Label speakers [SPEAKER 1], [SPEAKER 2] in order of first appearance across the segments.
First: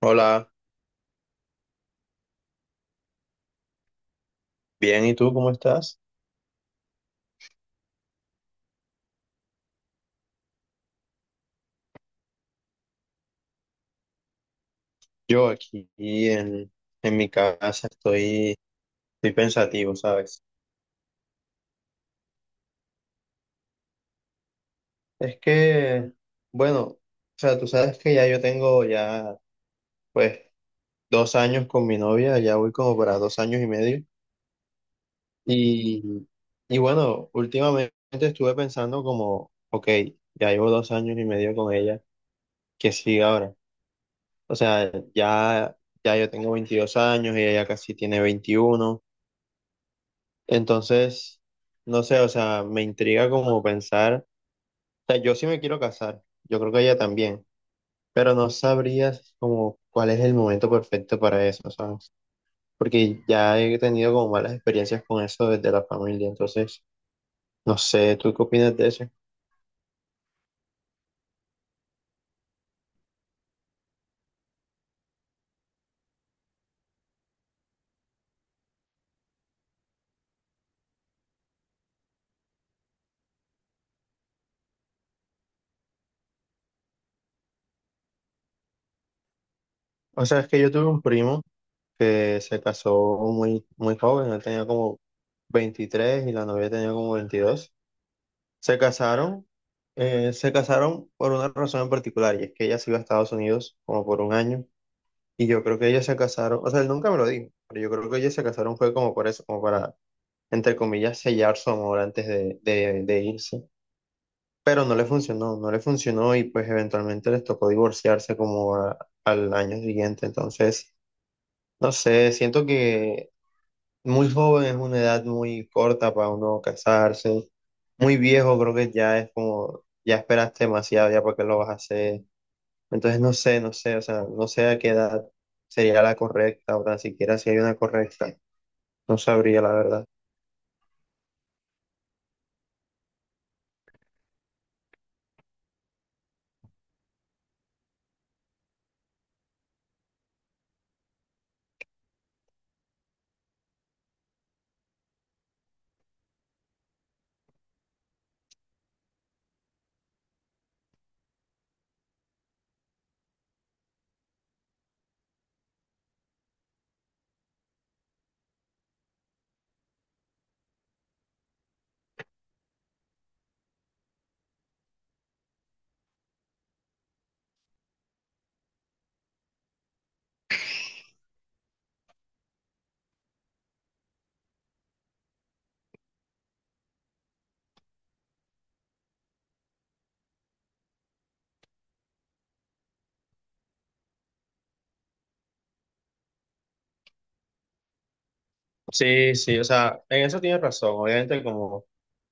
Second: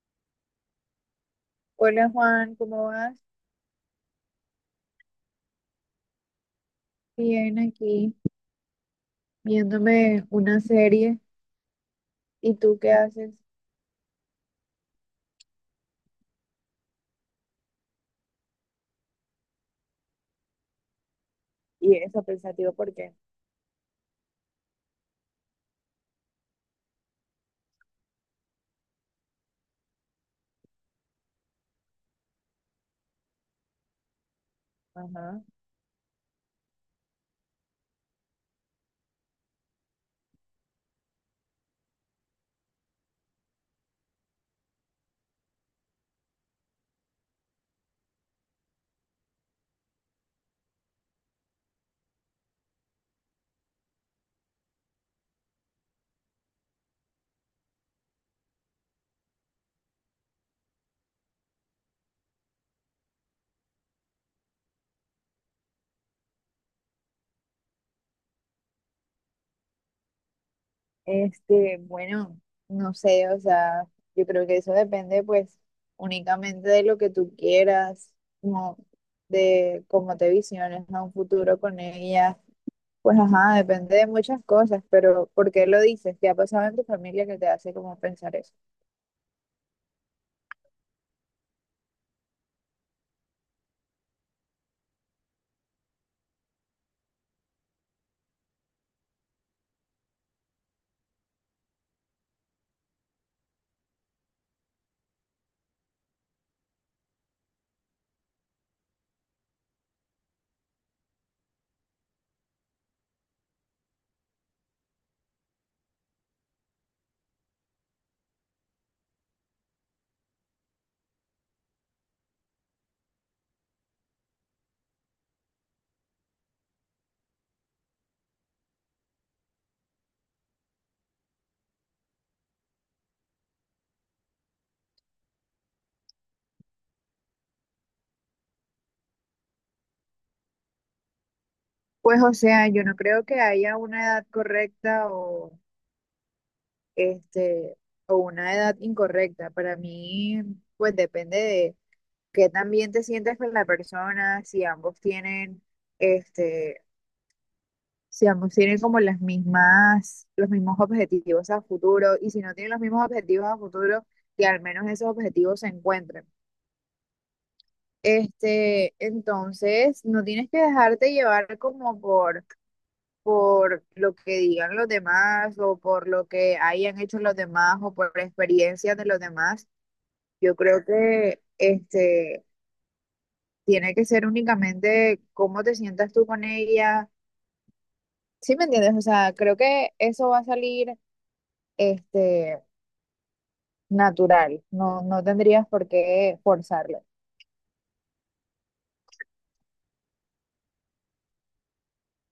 [SPEAKER 1] Hola,
[SPEAKER 2] Hola Juan, ¿cómo vas?
[SPEAKER 1] bien, ¿y tú cómo estás?
[SPEAKER 2] Bien, aquí viéndome una serie. ¿Y tú qué haces?
[SPEAKER 1] Yo aquí en mi casa estoy pensativo, ¿sabes?
[SPEAKER 2] Y eso, pensativo, ¿por qué?
[SPEAKER 1] Es que, bueno, o sea, tú sabes que ya yo tengo ya, pues, 2 años con mi novia, ya voy como para 2 años y medio.
[SPEAKER 2] Ajá.
[SPEAKER 1] Y, y bueno, últimamente estuve pensando como, ok, ya llevo 2 años y medio con ella, ¿qué sigue ahora? O sea, ya yo tengo 22 años, ella ya casi tiene 21. Entonces, no sé, o sea, me intriga como pensar, o sea, yo sí me quiero casar, yo creo que ella también, pero no sabrías como cuál es el momento perfecto para eso, ¿sabes? Porque ya he tenido como malas experiencias con eso desde la familia, entonces, no sé, ¿tú qué opinas de eso?
[SPEAKER 2] Bueno, no sé, o sea, yo creo que eso depende pues únicamente de lo que tú quieras, como de cómo te visiones a un futuro con ella. Pues ajá, depende de muchas cosas, pero ¿por qué lo dices? ¿Qué ha pasado en tu familia que te hace como pensar eso?
[SPEAKER 1] O sea, es que yo tuve un primo que se casó muy, muy joven, él tenía como 23 y la novia tenía como 22. Se casaron, se casaron por una razón en particular, y es que ella se iba a Estados Unidos como por un año, y yo creo que ellos se casaron, o sea, él nunca me lo dijo, pero yo creo que ellos se casaron fue como por eso, como para, entre comillas, sellar su amor antes de irse. Pero no le funcionó, no le funcionó y pues eventualmente les tocó divorciarse como al año siguiente. Entonces, no sé, siento que muy joven es una edad muy corta para uno casarse. Muy viejo creo que ya es como, ya esperaste demasiado ya porque lo vas a hacer. Entonces no sé, o sea, no sé a qué edad sería la correcta o tan siquiera si hay una correcta. No sabría la verdad.
[SPEAKER 2] Pues o sea, yo no creo que haya una edad correcta o este, o una edad incorrecta. Para mí, pues depende de qué también te sientas con la persona, si ambos tienen, este, si ambos tienen como las mismas, los mismos objetivos a futuro, y si no tienen los mismos objetivos a futuro, que al menos esos objetivos se encuentren. Entonces, no tienes que dejarte llevar como por lo que digan los demás o por lo que hayan hecho los demás o por experiencias de los demás. Yo creo que tiene que ser únicamente cómo te sientas tú con ella. ¿Sí me entiendes? O sea, creo que eso va a salir este natural. No, no tendrías por qué forzarlo.
[SPEAKER 1] Sí, sí, o sea, en eso tienes razón. Obviamente como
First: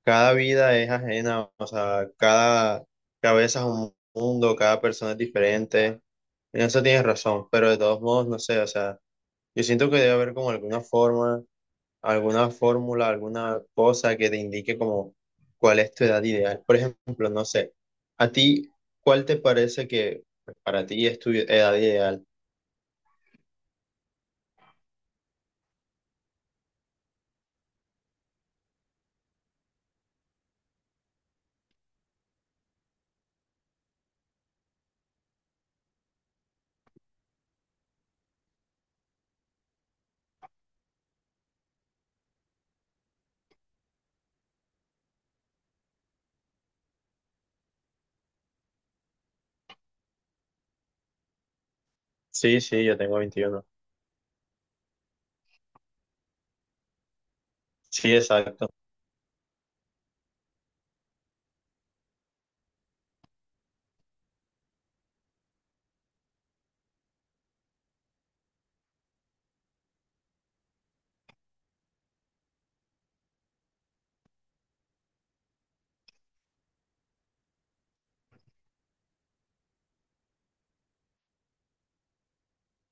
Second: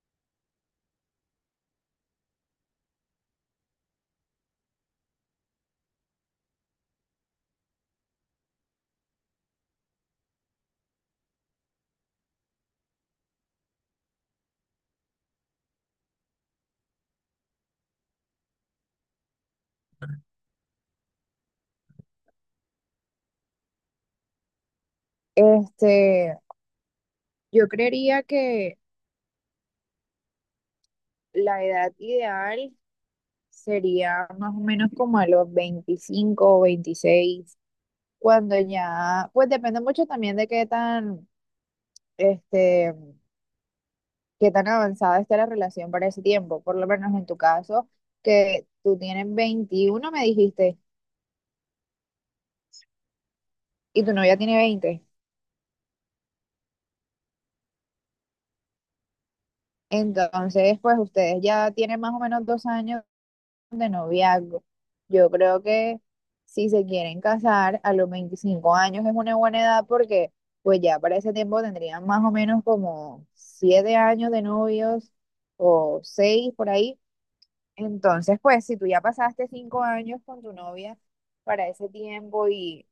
[SPEAKER 1] cada vida es ajena, o sea, cada cabeza es un mundo, cada persona es diferente. En eso tienes razón, pero de todos modos, no sé, o sea, yo siento que debe haber como alguna forma alguna fórmula, alguna cosa que te indique como cuál es tu edad ideal. Por ejemplo, no sé, a ti, ¿cuál te parece que pues, para ti es tu edad ideal?
[SPEAKER 2] Este, yo creería que la edad ideal sería más o menos como a los 25 o 26 cuando ya, pues depende mucho también de qué tan este qué tan avanzada está la relación para ese tiempo, por lo menos en tu caso, que tú tienes 21, me dijiste,
[SPEAKER 1] Sí, sí, yo tengo 21.
[SPEAKER 2] y tu novia tiene 20.
[SPEAKER 1] Sí, exacto.
[SPEAKER 2] Entonces, pues ustedes ya tienen más o menos 2 años de noviazgo. Yo creo que si se quieren casar a los 25 años es una buena edad porque pues ya para ese tiempo tendrían más o menos como 7 años de novios o 6 por ahí. Entonces, pues, si tú ya pasaste 5 años con tu novia para ese tiempo y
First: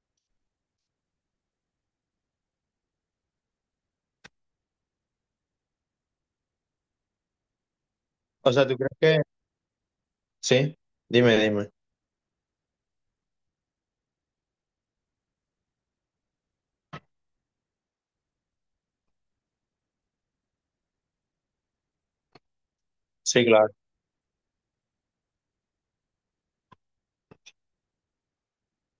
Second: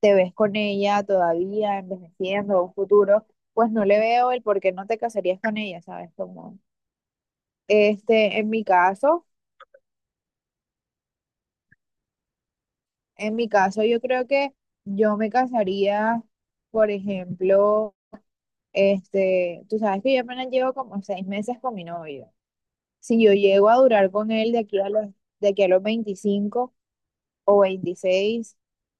[SPEAKER 2] te ves con ella todavía envejeciendo un futuro, pues no le veo el por qué no te casarías con ella, ¿sabes? Como, este, en
[SPEAKER 1] O
[SPEAKER 2] mi
[SPEAKER 1] sea, ¿tú crees que...?
[SPEAKER 2] caso,
[SPEAKER 1] Sí, dime, dime.
[SPEAKER 2] en mi caso, yo creo que yo me casaría, por ejemplo, tú sabes que yo apenas llevo como 6 meses con mi novio. Si yo
[SPEAKER 1] Sí,
[SPEAKER 2] llego
[SPEAKER 1] claro.
[SPEAKER 2] a durar con él de aquí a los 25 o 26,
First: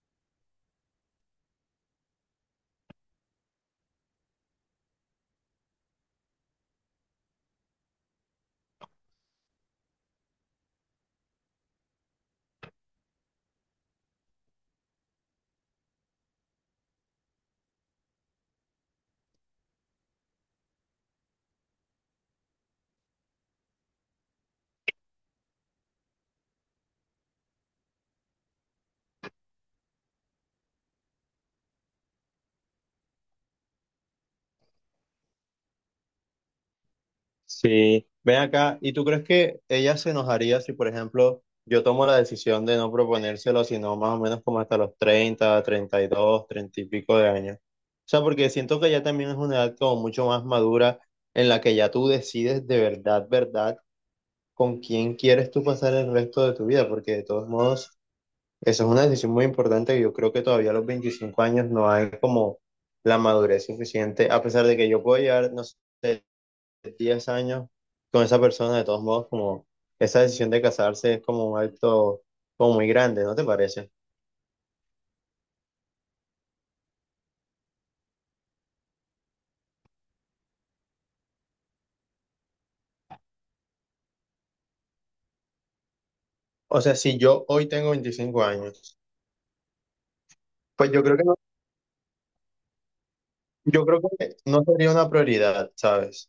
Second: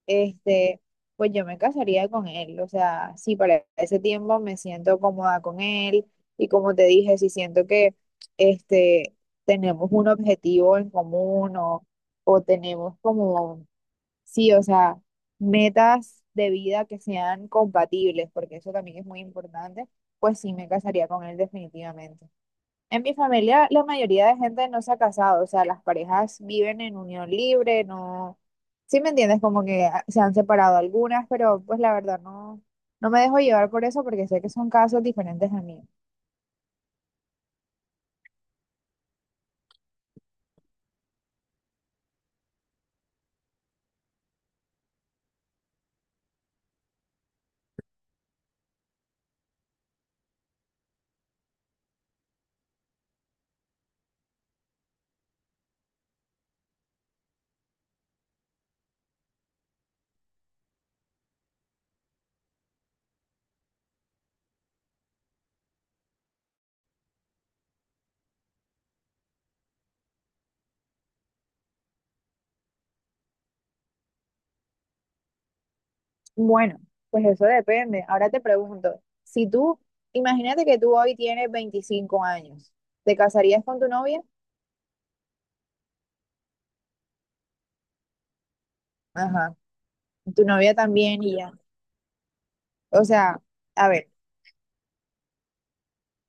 [SPEAKER 2] este, pues yo me casaría con él. O sea, sí, para ese tiempo me siento cómoda con él y como te dije, si siento que este, tenemos un objetivo en común o tenemos como, sí, o sea, metas de vida que sean compatibles, porque eso también es muy importante, pues sí me casaría con él definitivamente. En mi familia la mayoría de gente no se ha casado, o sea, las parejas viven en unión libre, no, sí me entiendes, como que ah, se han separado algunas, pero pues la verdad no me dejo llevar por eso porque sé que son casos diferentes a mí.
[SPEAKER 1] Sí, ven acá, ¿y tú crees que ella se enojaría si, por ejemplo, yo tomo la decisión de no proponérselo, sino más o menos como hasta los 30, 32, 30 y pico de años? O sea, porque siento que ya también es una edad como mucho más madura en la que ya tú decides de verdad, verdad, con quién quieres tú pasar el resto de tu vida, porque de todos modos, eso es una decisión muy importante y yo creo que todavía a los 25 años no hay como la madurez suficiente, a pesar de que yo puedo llegar, no sé 10 años con esa persona, de todos modos, como esa decisión de casarse es como un acto como muy grande, ¿no te parece?
[SPEAKER 2] Bueno, pues eso depende. Ahora te pregunto, si tú, imagínate que tú hoy tienes 25 años, ¿te casarías con tu novia?
[SPEAKER 1] O sea, si yo hoy tengo 25 años,
[SPEAKER 2] Ajá, tu novia
[SPEAKER 1] pues yo creo
[SPEAKER 2] también
[SPEAKER 1] que no,
[SPEAKER 2] y ya. O sea,
[SPEAKER 1] yo
[SPEAKER 2] a
[SPEAKER 1] creo
[SPEAKER 2] ver.
[SPEAKER 1] que no sería una prioridad, ¿sabes?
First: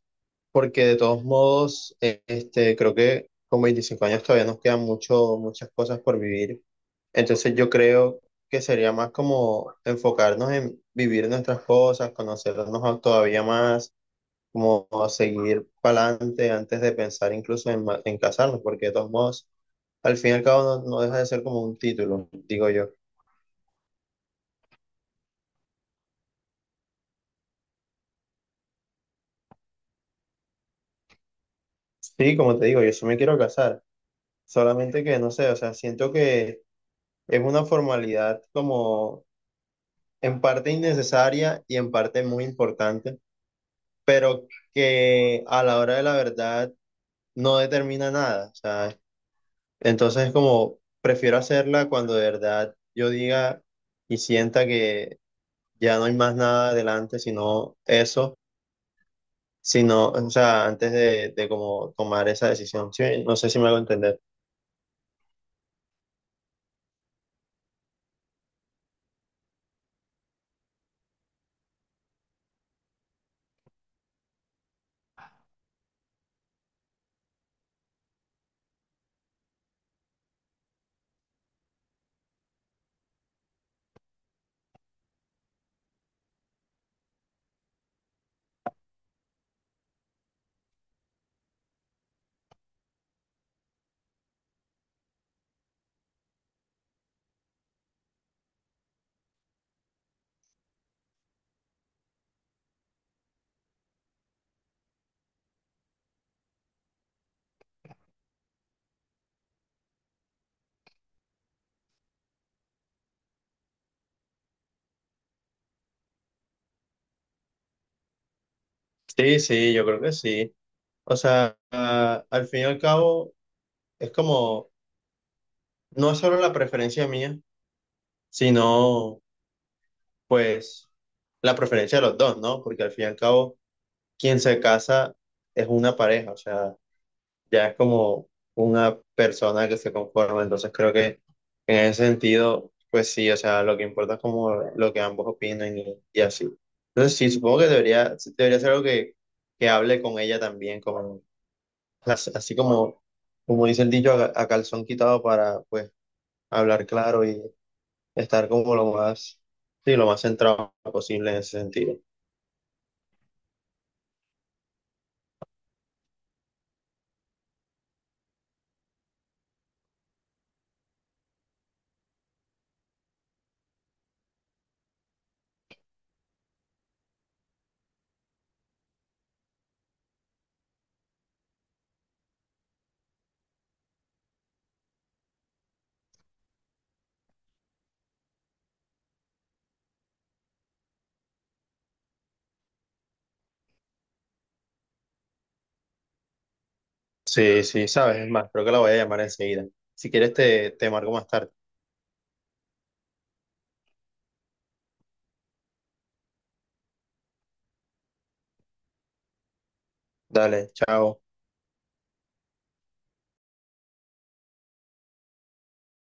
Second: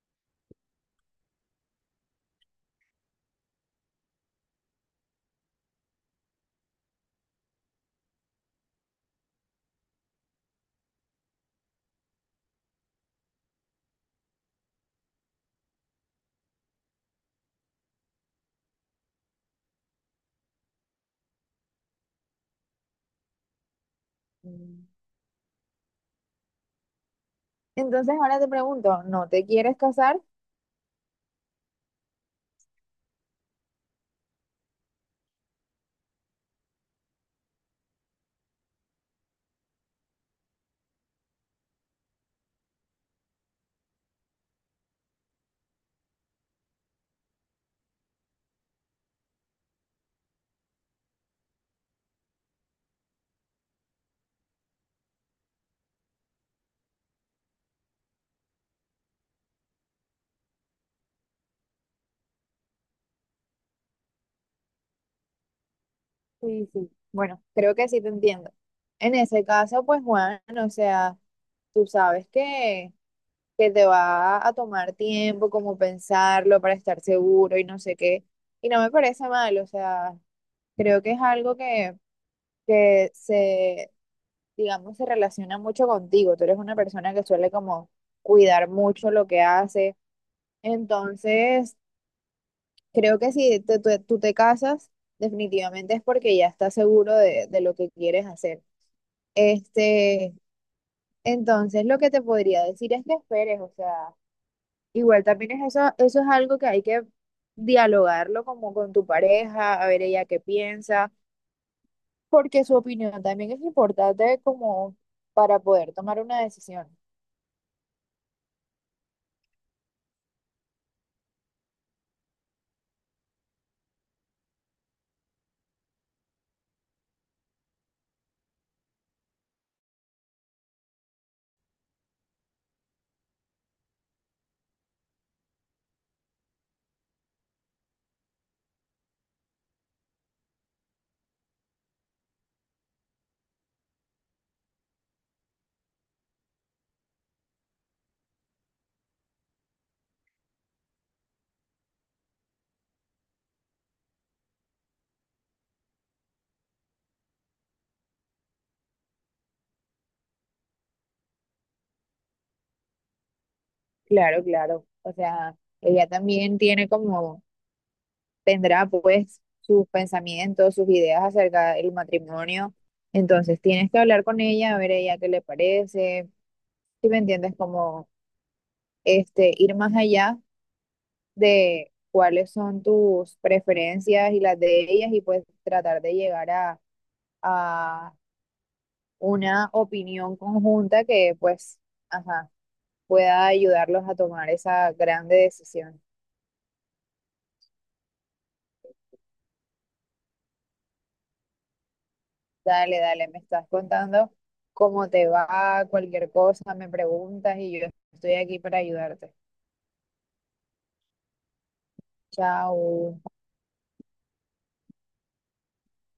[SPEAKER 1] Porque de todos modos, creo que con 25 años todavía nos quedan muchas cosas por vivir. Entonces yo creo que sería más como enfocarnos en vivir nuestras cosas, conocernos todavía más como a seguir para adelante antes de pensar incluso en casarnos, porque de todos modos, al fin y al cabo no deja de ser como un título, digo yo.
[SPEAKER 2] mm, Entonces ahora te pregunto, ¿no te quieres casar?
[SPEAKER 1] Sí, como te digo, yo sí me quiero casar, solamente que no sé, o sea, siento que es una formalidad como en parte innecesaria y en parte muy importante, pero que a la hora de la verdad no determina nada, o sea, entonces como prefiero hacerla cuando de verdad yo diga y sienta que ya no hay más nada adelante, sino eso, sino, o sea, antes de como tomar esa decisión. Sí, no sé si me hago entender.
[SPEAKER 2] Sí, sí. Bueno, creo que sí te entiendo. En ese caso, pues Juan, o sea, tú sabes que te va a tomar tiempo como pensarlo para estar seguro y no sé qué. Y no me parece mal, o sea, creo que es algo que se, digamos, se relaciona mucho contigo. Tú eres una persona que suele como cuidar mucho lo que hace. Entonces, creo que si tú te casas, definitivamente es porque ya estás seguro de lo que quieres hacer. Este, entonces lo que te podría decir es que esperes, o sea, igual también es eso, eso es algo que hay que dialogarlo como con tu pareja, a ver ella qué piensa, porque su opinión también es importante como para poder tomar una decisión.
[SPEAKER 1] Sí, sí, yo creo que sí. O sea, ah, al fin y al cabo, es como, no es solo la preferencia mía, sino, pues, la preferencia de los dos, ¿no? Porque al fin y al cabo, quien se casa es una pareja, o sea, ya es como una persona que se conforma, entonces creo que en ese sentido, pues sí, o sea, lo que importa es como lo que ambos opinan y así. Entonces sí, supongo que debería, sí, debería ser algo que hable con ella también, como, así como, como dice el dicho, a calzón quitado para pues hablar claro y estar como lo más, sí, lo más centrado posible en ese sentido.
[SPEAKER 2] Claro, claro. O sea, ella también tiene como, tendrá pues sus pensamientos, sus ideas acerca del matrimonio. Entonces tienes que hablar con ella, a ver ella qué le parece, si me entiendes, como ir más allá de cuáles son tus preferencias y las de ellas y pues tratar de llegar a una opinión conjunta que pues, ajá, pueda ayudarlos a tomar esa grande decisión.
[SPEAKER 1] Sí, sí, sabes, es más, creo que la voy a llamar enseguida. Si quieres te marco más tarde.
[SPEAKER 2] Dale, dale, me estás contando cómo te va, cualquier cosa, me preguntas y yo estoy aquí para ayudarte.
[SPEAKER 1] Dale, chao.
[SPEAKER 2] Chao.